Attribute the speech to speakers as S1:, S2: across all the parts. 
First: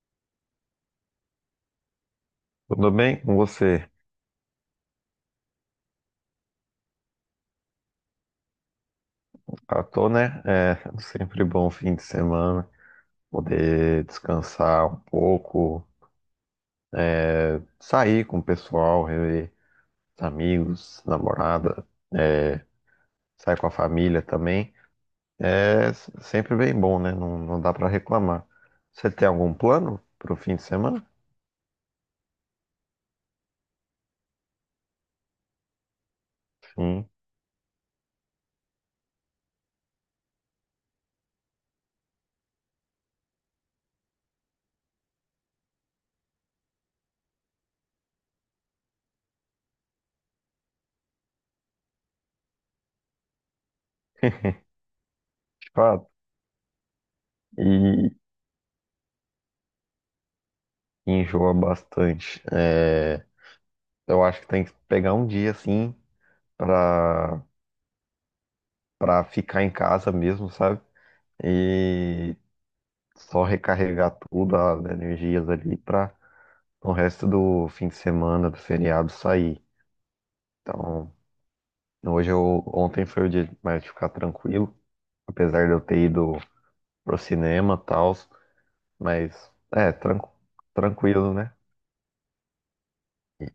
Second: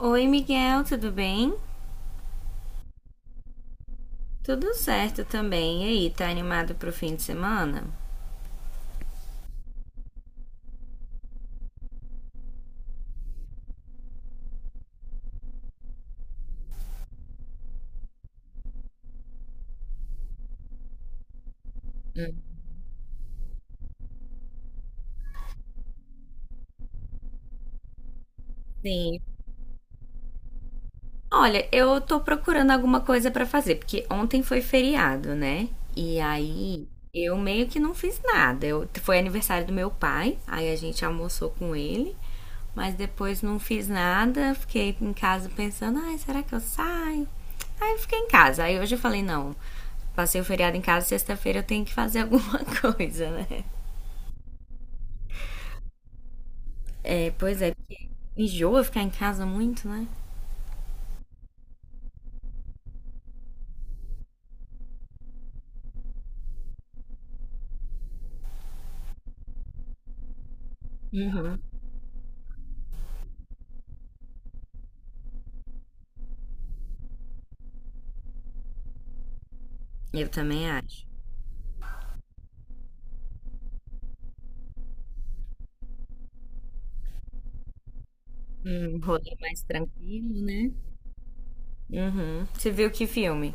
S1: Oi, Miguel, tudo bem?
S2: Tudo bem com você?
S1: Tudo certo também. E aí, tá animado pro fim de semana?
S2: Ah, tô, né? É sempre bom fim de semana, poder descansar um pouco, sair com o pessoal, rever os amigos, namorada, sair com a família também. É sempre bem bom, né? Não, não dá pra reclamar. Você
S1: Sim.
S2: tem algum plano pro fim de semana?
S1: Olha, eu tô procurando alguma coisa pra fazer, porque ontem foi feriado, né? E aí
S2: Sim.
S1: eu meio que não fiz nada. Foi aniversário do meu pai, aí a gente almoçou com ele, mas depois não fiz nada. Fiquei em casa pensando, ai, será que eu saio? Aí eu fiquei em casa. Aí hoje eu falei, não, passei o feriado em casa, sexta-feira eu tenho que fazer alguma coisa, né?
S2: De fato.
S1: É, pois é, porque
S2: E
S1: enjoa ficar em casa muito, né?
S2: enjoa bastante. É, eu acho que tem que pegar um dia assim. Pra pra ficar em casa mesmo, sabe?
S1: Uhum.
S2: E só recarregar tudo, as energias ali pra o resto do fim de semana, do feriado sair.
S1: Eu também acho.
S2: Então, ontem foi o dia mais de ficar tranquilo, apesar de eu ter ido pro cinema e tal,
S1: Um rolê
S2: mas
S1: mais
S2: é,
S1: tranquilo, né?
S2: tranquilo, né?
S1: Uhum. Você viu que filme?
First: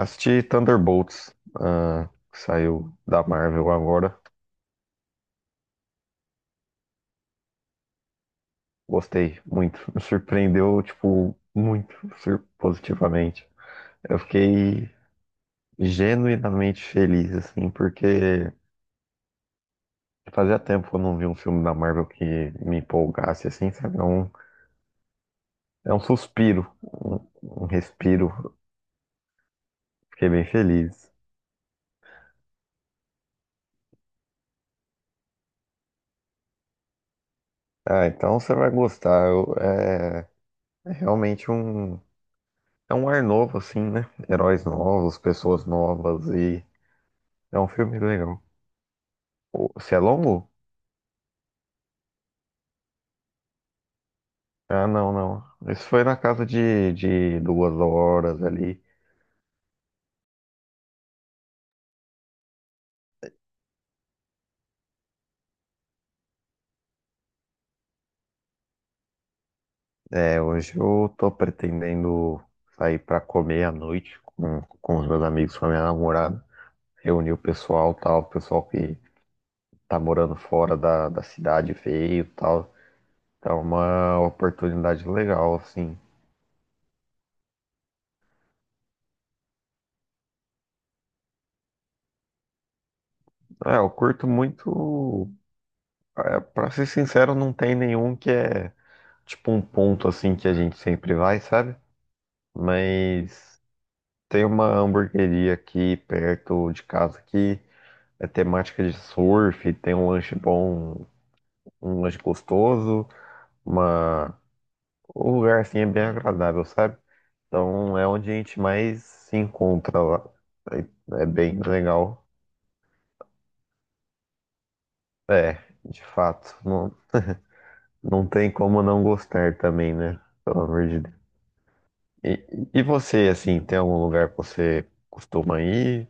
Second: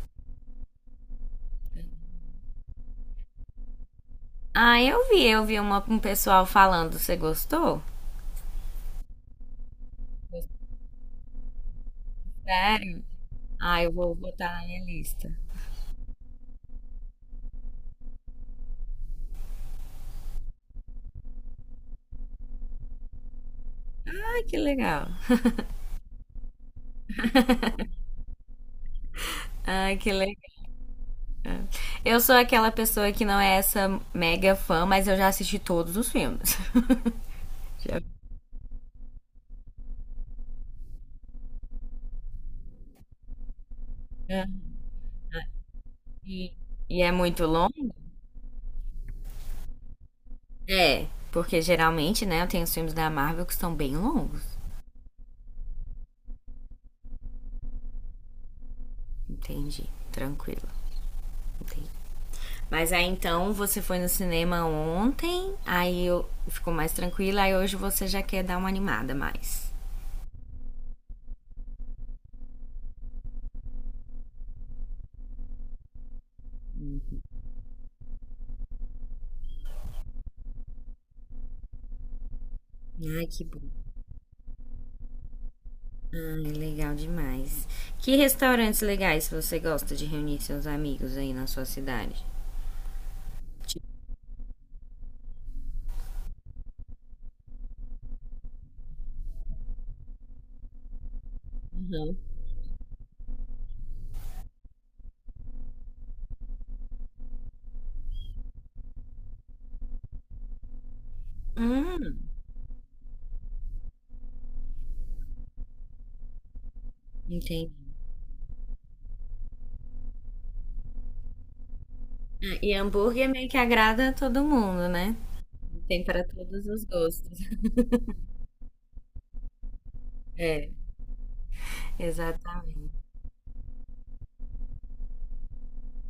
S2: Assisti Thunderbolts, ah, que saiu da Marvel agora.
S1: Ah, eu vi, um pessoal falando. Você gostou?
S2: Gostei muito. Me surpreendeu, tipo, muito
S1: Sério?
S2: positivamente.
S1: Ah, eu vou
S2: Eu
S1: botar na minha
S2: fiquei
S1: lista.
S2: genuinamente feliz, assim, porque fazia tempo que eu não vi um filme da Marvel que me empolgasse, assim, sabe?
S1: Ai, que legal.
S2: É um suspiro, um respiro.
S1: Ai, que
S2: Fiquei
S1: legal.
S2: bem feliz.
S1: Eu sou aquela pessoa que não é essa mega fã, mas eu já assisti todos os filmes. Já-
S2: Ah, então você vai gostar. É realmente é um ar novo, assim, né?
S1: já-
S2: Heróis novos, pessoas novas
S1: E,
S2: e
S1: e é muito
S2: é um
S1: longo?
S2: filme legal. Se é longo?
S1: É, porque geralmente, né, eu tenho os filmes da Marvel que são bem longos.
S2: Ah, não, não. Isso foi na casa de duas horas ali.
S1: Entendi. Tranquilo. Entendi. Mas aí então você foi no cinema ontem, aí eu ficou mais tranquila, aí hoje você já quer dar uma animada mais.
S2: É, hoje eu tô pretendendo sair pra comer à noite com os meus amigos, com a minha namorada, reunir o pessoal, tal, o pessoal que tá morando fora da cidade veio, tal.
S1: Ai, que
S2: Então é
S1: bom.
S2: uma oportunidade legal, assim.
S1: Ai, legal demais. Que restaurantes legais você gosta de reunir seus amigos aí na sua cidade?
S2: É,
S1: Tipo.
S2: eu curto muito, é, pra ser sincero, não tem nenhum que é tipo um ponto assim que a gente sempre vai, sabe?
S1: Uhum.
S2: Mas tem uma hamburgueria aqui perto de casa que é temática de surf, tem um lanche bom, um
S1: Hum,
S2: lanche gostoso, uma... o lugar assim é bem agradável, sabe?
S1: entendi.
S2: Então é onde a gente mais se encontra lá. É bem legal.
S1: Ah, e hambúrguer meio que agrada a todo mundo, né?
S2: É,
S1: Tem
S2: de
S1: para
S2: fato.
S1: todos os
S2: Não,
S1: gostos.
S2: não tem como não gostar também, né? Pelo
S1: É,
S2: amor de Deus. E
S1: exatamente.
S2: você, assim, tem algum lugar que você costuma ir?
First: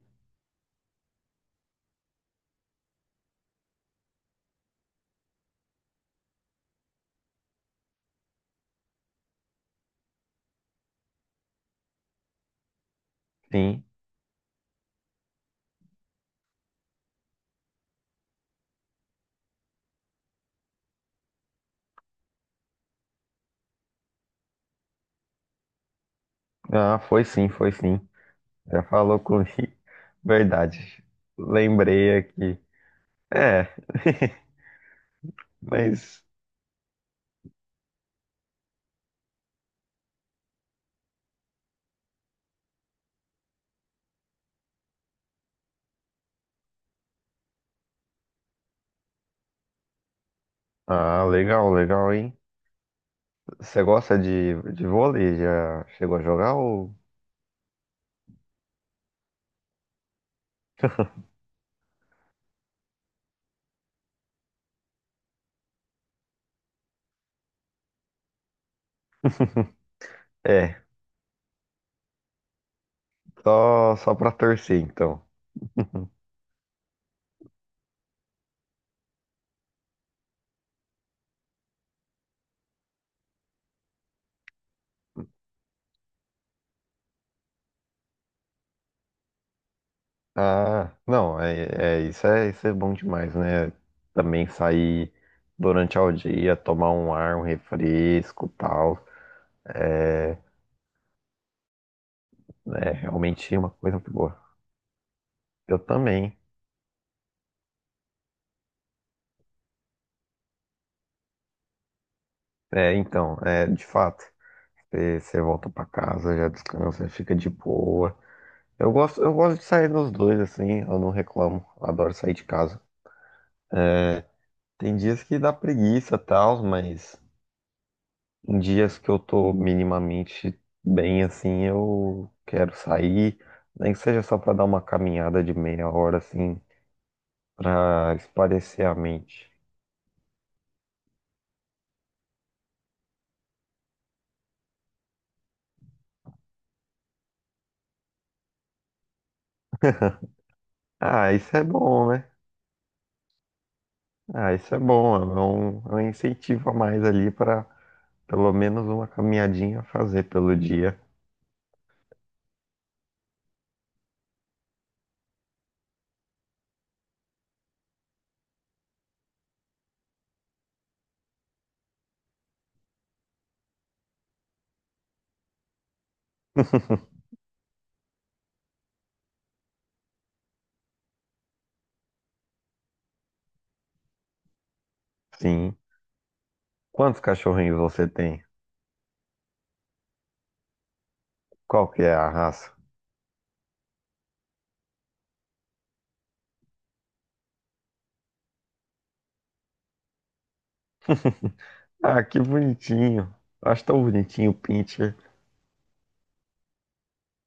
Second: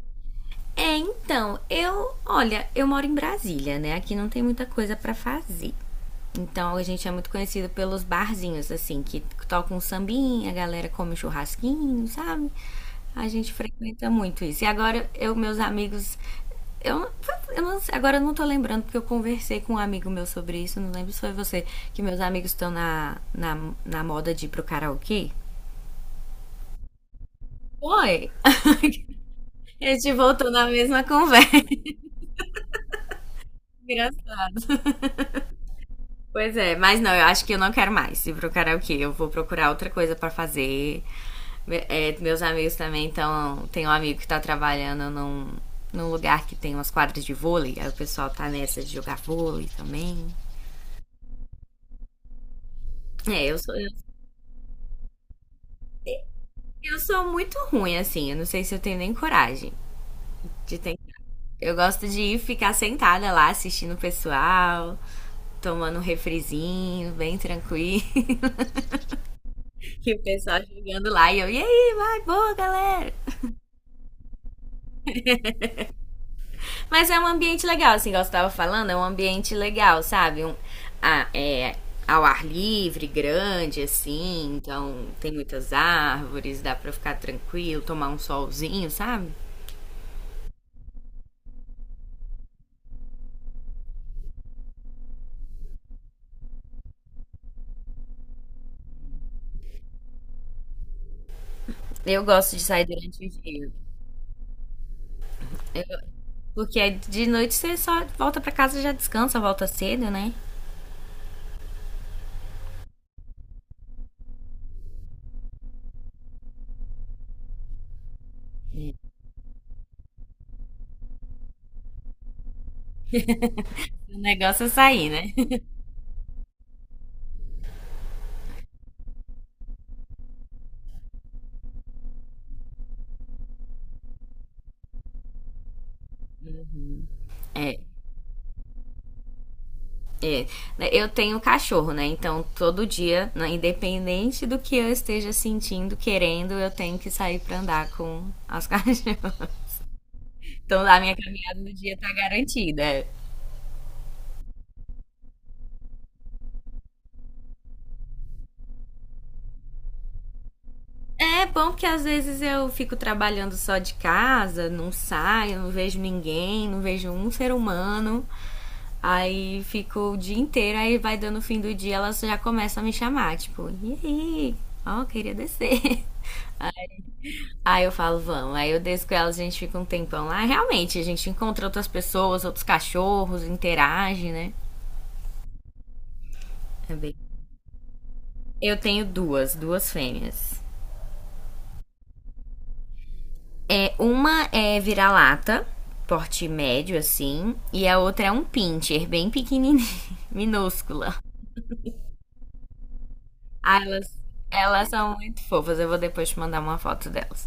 S1: É, então, eu, olha, eu moro em Brasília, né? Aqui não tem muita coisa pra fazer. Então a gente é muito conhecido pelos barzinhos, assim, que tocam um sambinha, a galera come um churrasquinho, sabe? A gente
S2: Sim.
S1: frequenta muito isso. E agora eu, eu não sei, agora eu não tô lembrando porque eu conversei com um amigo meu sobre isso, não lembro se foi você, que meus amigos estão na moda de ir pro karaokê.
S2: Ah, foi sim, foi sim.
S1: Foi!
S2: Já falou comigo.
S1: A gente voltou na
S2: Verdade.
S1: mesma conversa.
S2: Lembrei aqui. É,
S1: Engraçado.
S2: mas.
S1: Pois é, mas não, eu acho que eu não quero mais ir pro karaokê. Eu vou procurar outra coisa pra fazer. É, meus amigos também. Então tem um amigo que tá trabalhando num lugar que tem umas quadras de vôlei. Aí o pessoal tá nessa de jogar vôlei também.
S2: Ah, legal, legal, hein?
S1: É, eu sou,
S2: Você
S1: eu,
S2: gosta de vôlei? Já chegou a jogar ou...
S1: eu sou muito ruim, assim. Eu não sei se eu tenho nem coragem de ter. Eu gosto de ir ficar sentada lá assistindo o pessoal. Tomando um refrizinho, bem tranquilo. E o pessoal
S2: É,
S1: jogando lá. E eu, e aí, vai, boa, galera.
S2: só, só pra torcer, então.
S1: Mas é um ambiente legal, assim, igual você tava falando, é um ambiente legal, sabe? A- é, ao ar livre, grande, assim, então tem muitas árvores, dá pra ficar tranquilo, tomar um solzinho, sabe?
S2: Ah, não, isso é bom demais, né? Também sair durante o dia, tomar um ar, um refresco, tal. É,
S1: Eu gosto de sair
S2: é
S1: durante o
S2: realmente é uma
S1: dia.
S2: coisa muito boa. Eu também.
S1: Porque aí de noite você só volta pra casa, já descansa, volta cedo, né?
S2: É, então, é, de fato, você volta pra casa, já descansa, fica de boa. Eu gosto de sair nos dois, assim, eu não reclamo. Adoro sair de casa.
S1: O
S2: É,
S1: negócio é
S2: tem
S1: sair,
S2: dias
S1: né?
S2: que dá preguiça e tal, mas em dias que eu tô minimamente bem assim, eu quero sair, nem que seja só pra dar uma caminhada de meia hora assim,
S1: É,
S2: pra espairecer a mente.
S1: é. Eu tenho cachorro, né? Então todo dia, né, independente do que eu esteja sentindo, querendo, eu tenho que sair pra andar com as cachorras. Então lá minha
S2: Ah, isso
S1: caminhada
S2: é
S1: do dia
S2: bom,
S1: tá
S2: né?
S1: garantida.
S2: Ah, isso é bom, é um incentivo a mais ali pra pelo menos uma caminhadinha fazer pelo dia.
S1: É bom porque às vezes eu fico trabalhando só de casa, não saio, não vejo ninguém, não vejo um ser humano. Aí fico o dia inteiro, aí vai dando o fim do dia, elas já começam a me chamar, tipo, e aí? Ó, queria descer. Aí eu falo, vamos. Aí eu desço com elas, a gente fica um tempão lá. Realmente, a gente encontra outras pessoas, outros cachorros, interage, né?
S2: Sim.
S1: É bem-
S2: Quantos cachorrinhos você tem?
S1: Eu tenho duas, duas fêmeas.
S2: Qual que é a raça?
S1: É, uma é vira-lata, porte médio, assim, e a outra é um pincher, bem pequenininha, minúscula.
S2: Ah, que bonitinho.
S1: Ah,
S2: Acho tão bonitinho o
S1: elas
S2: pincher.
S1: são muito fofas, eu vou depois te mandar uma foto delas.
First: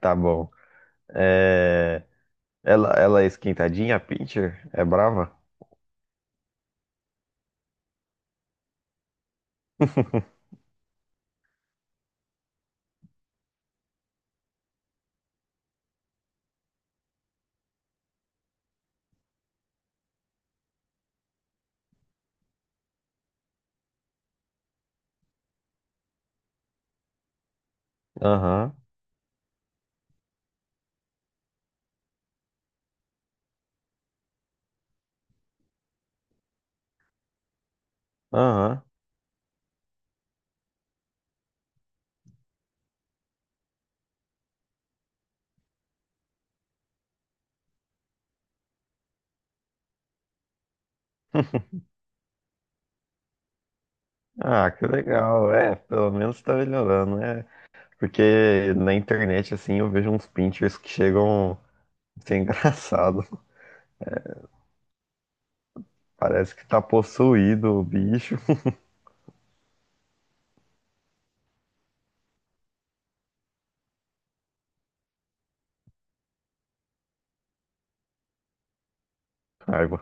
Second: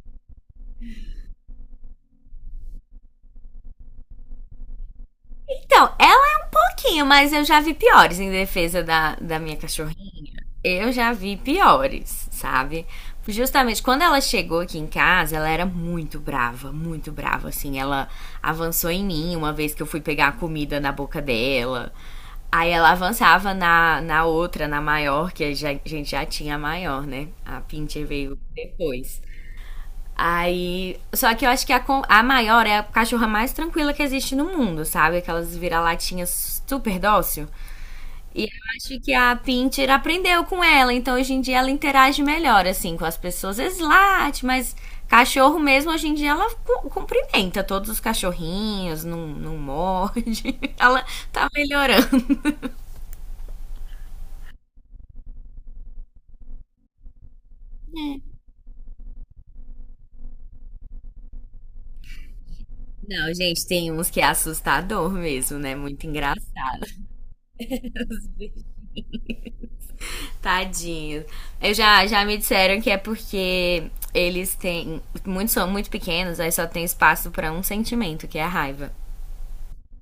S2: Tá bom. É, ela é esquentadinha, a Pinscher? É brava?
S1: Então, ela é um pouquinho, mas eu já vi piores em defesa da minha cachorrinha. Eu já vi piores, sabe? Justamente quando ela chegou aqui em casa, ela era muito brava, muito brava. Assim, ela avançou em mim uma vez que eu fui pegar a comida na boca dela. Aí ela avançava na outra, na maior, que a gente já tinha a maior, né? A Pincher veio
S2: Aham,
S1: depois. Aí. Só que eu acho que a maior é a cachorra mais tranquila que existe no mundo, sabe? Aquelas vira-latinhas super dócil. E eu
S2: aham.
S1: acho que a Pinter aprendeu com ela, então hoje em dia ela interage melhor, assim, com as pessoas. Às vezes late, mas cachorro mesmo, hoje em dia ela cumprimenta todos os cachorrinhos, não, não morde. Ela tá melhorando.
S2: Ah, que legal. É, pelo menos tá melhorando, né? Porque na internet, assim, eu vejo uns pinchers que chegam a ser engraçado.
S1: Não, gente, tem uns que é assustador mesmo, né? Muito
S2: Parece que tá
S1: engraçado.
S2: possuído o bicho.
S1: Tadinho. Já me disseram que é porque eles têm. Muitos são muito pequenos, aí só tem espaço pra um sentimento, que é a raiva.
S2: Raiva.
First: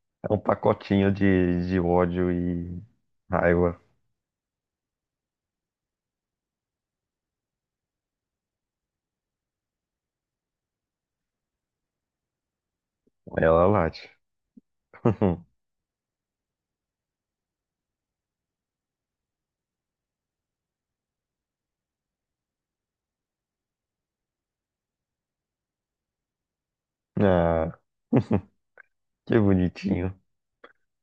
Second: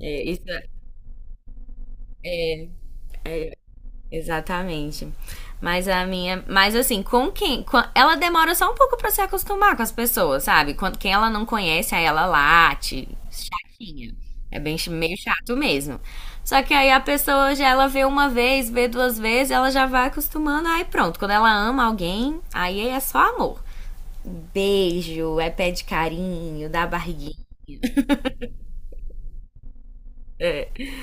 S1: É,
S2: É um
S1: isso é,
S2: pacotinho de ódio e raiva.
S1: exatamente. Mas a minha. Mas assim, ela demora só um pouco pra se acostumar com as pessoas, sabe? Quem ela não conhece, aí ela late,
S2: Ela late.
S1: chatinha. Meio chato mesmo. Só que aí a pessoa já ela vê uma vez, vê duas vezes, ela já vai acostumando, aí pronto. Quando ela ama alguém, aí é só amor. Beijo, é pé de carinho, dá barriguinha.
S2: Ah, que bonitinho.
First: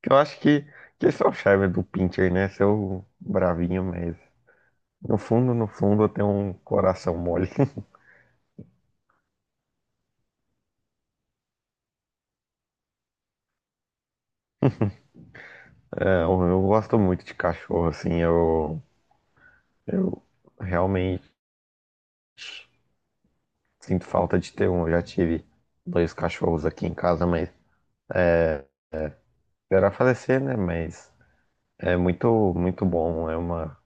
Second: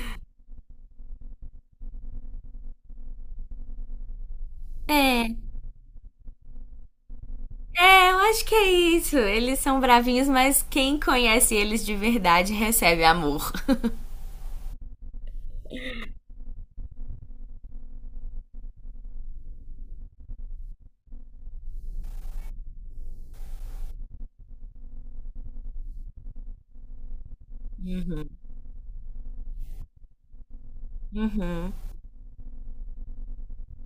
S2: Eu acho que esse é o charme do pincher, né? Seu bravinho mesmo. No
S1: É,
S2: fundo, no fundo, eu tenho um coração mole.
S1: eu acho que é isso. Eles são bravinhos, mas quem conhece eles de verdade recebe amor.
S2: É, eu gosto muito de cachorro, assim, eu realmente sinto falta de ter um. Eu já tive dois cachorros aqui em casa, mas esperar falecer, né? Mas
S1: Uhum.
S2: é muito, muito bom, é uma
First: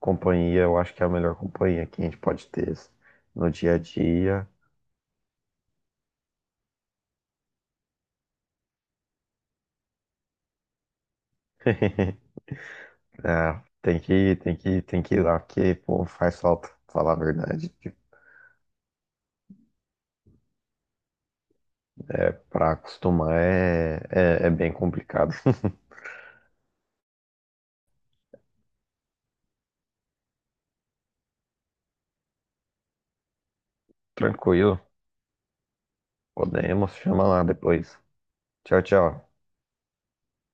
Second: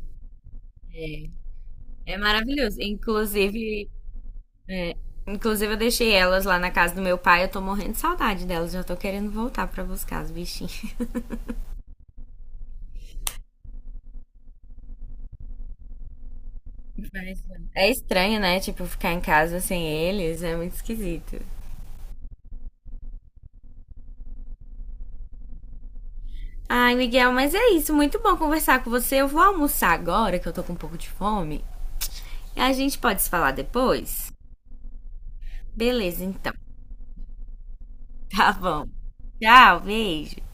S2: companhia, eu acho que é a melhor companhia que a
S1: É
S2: gente pode ter
S1: maravilhoso.
S2: no dia a dia.
S1: É, inclusive eu deixei elas lá na casa do meu pai. Eu tô morrendo de saudade delas. Já tô querendo voltar pra buscar os bichinhos.
S2: É, tem que ir lá, porque, pô, faz falta, falar a
S1: Mas
S2: verdade.
S1: é
S2: Tipo,
S1: estranho, né? Tipo, ficar em casa sem eles. É muito esquisito.
S2: é, pra acostumar é, é bem complicado.
S1: Ai, Miguel, mas é isso. Muito bom conversar com você. Eu vou almoçar agora, que eu tô com um pouco de fome. A gente pode se falar depois?
S2: Tranquilo.
S1: Beleza, então.
S2: Podemos. Chama lá depois.
S1: Tá
S2: Tchau,
S1: bom.
S2: tchau.
S1: Tchau, beijo.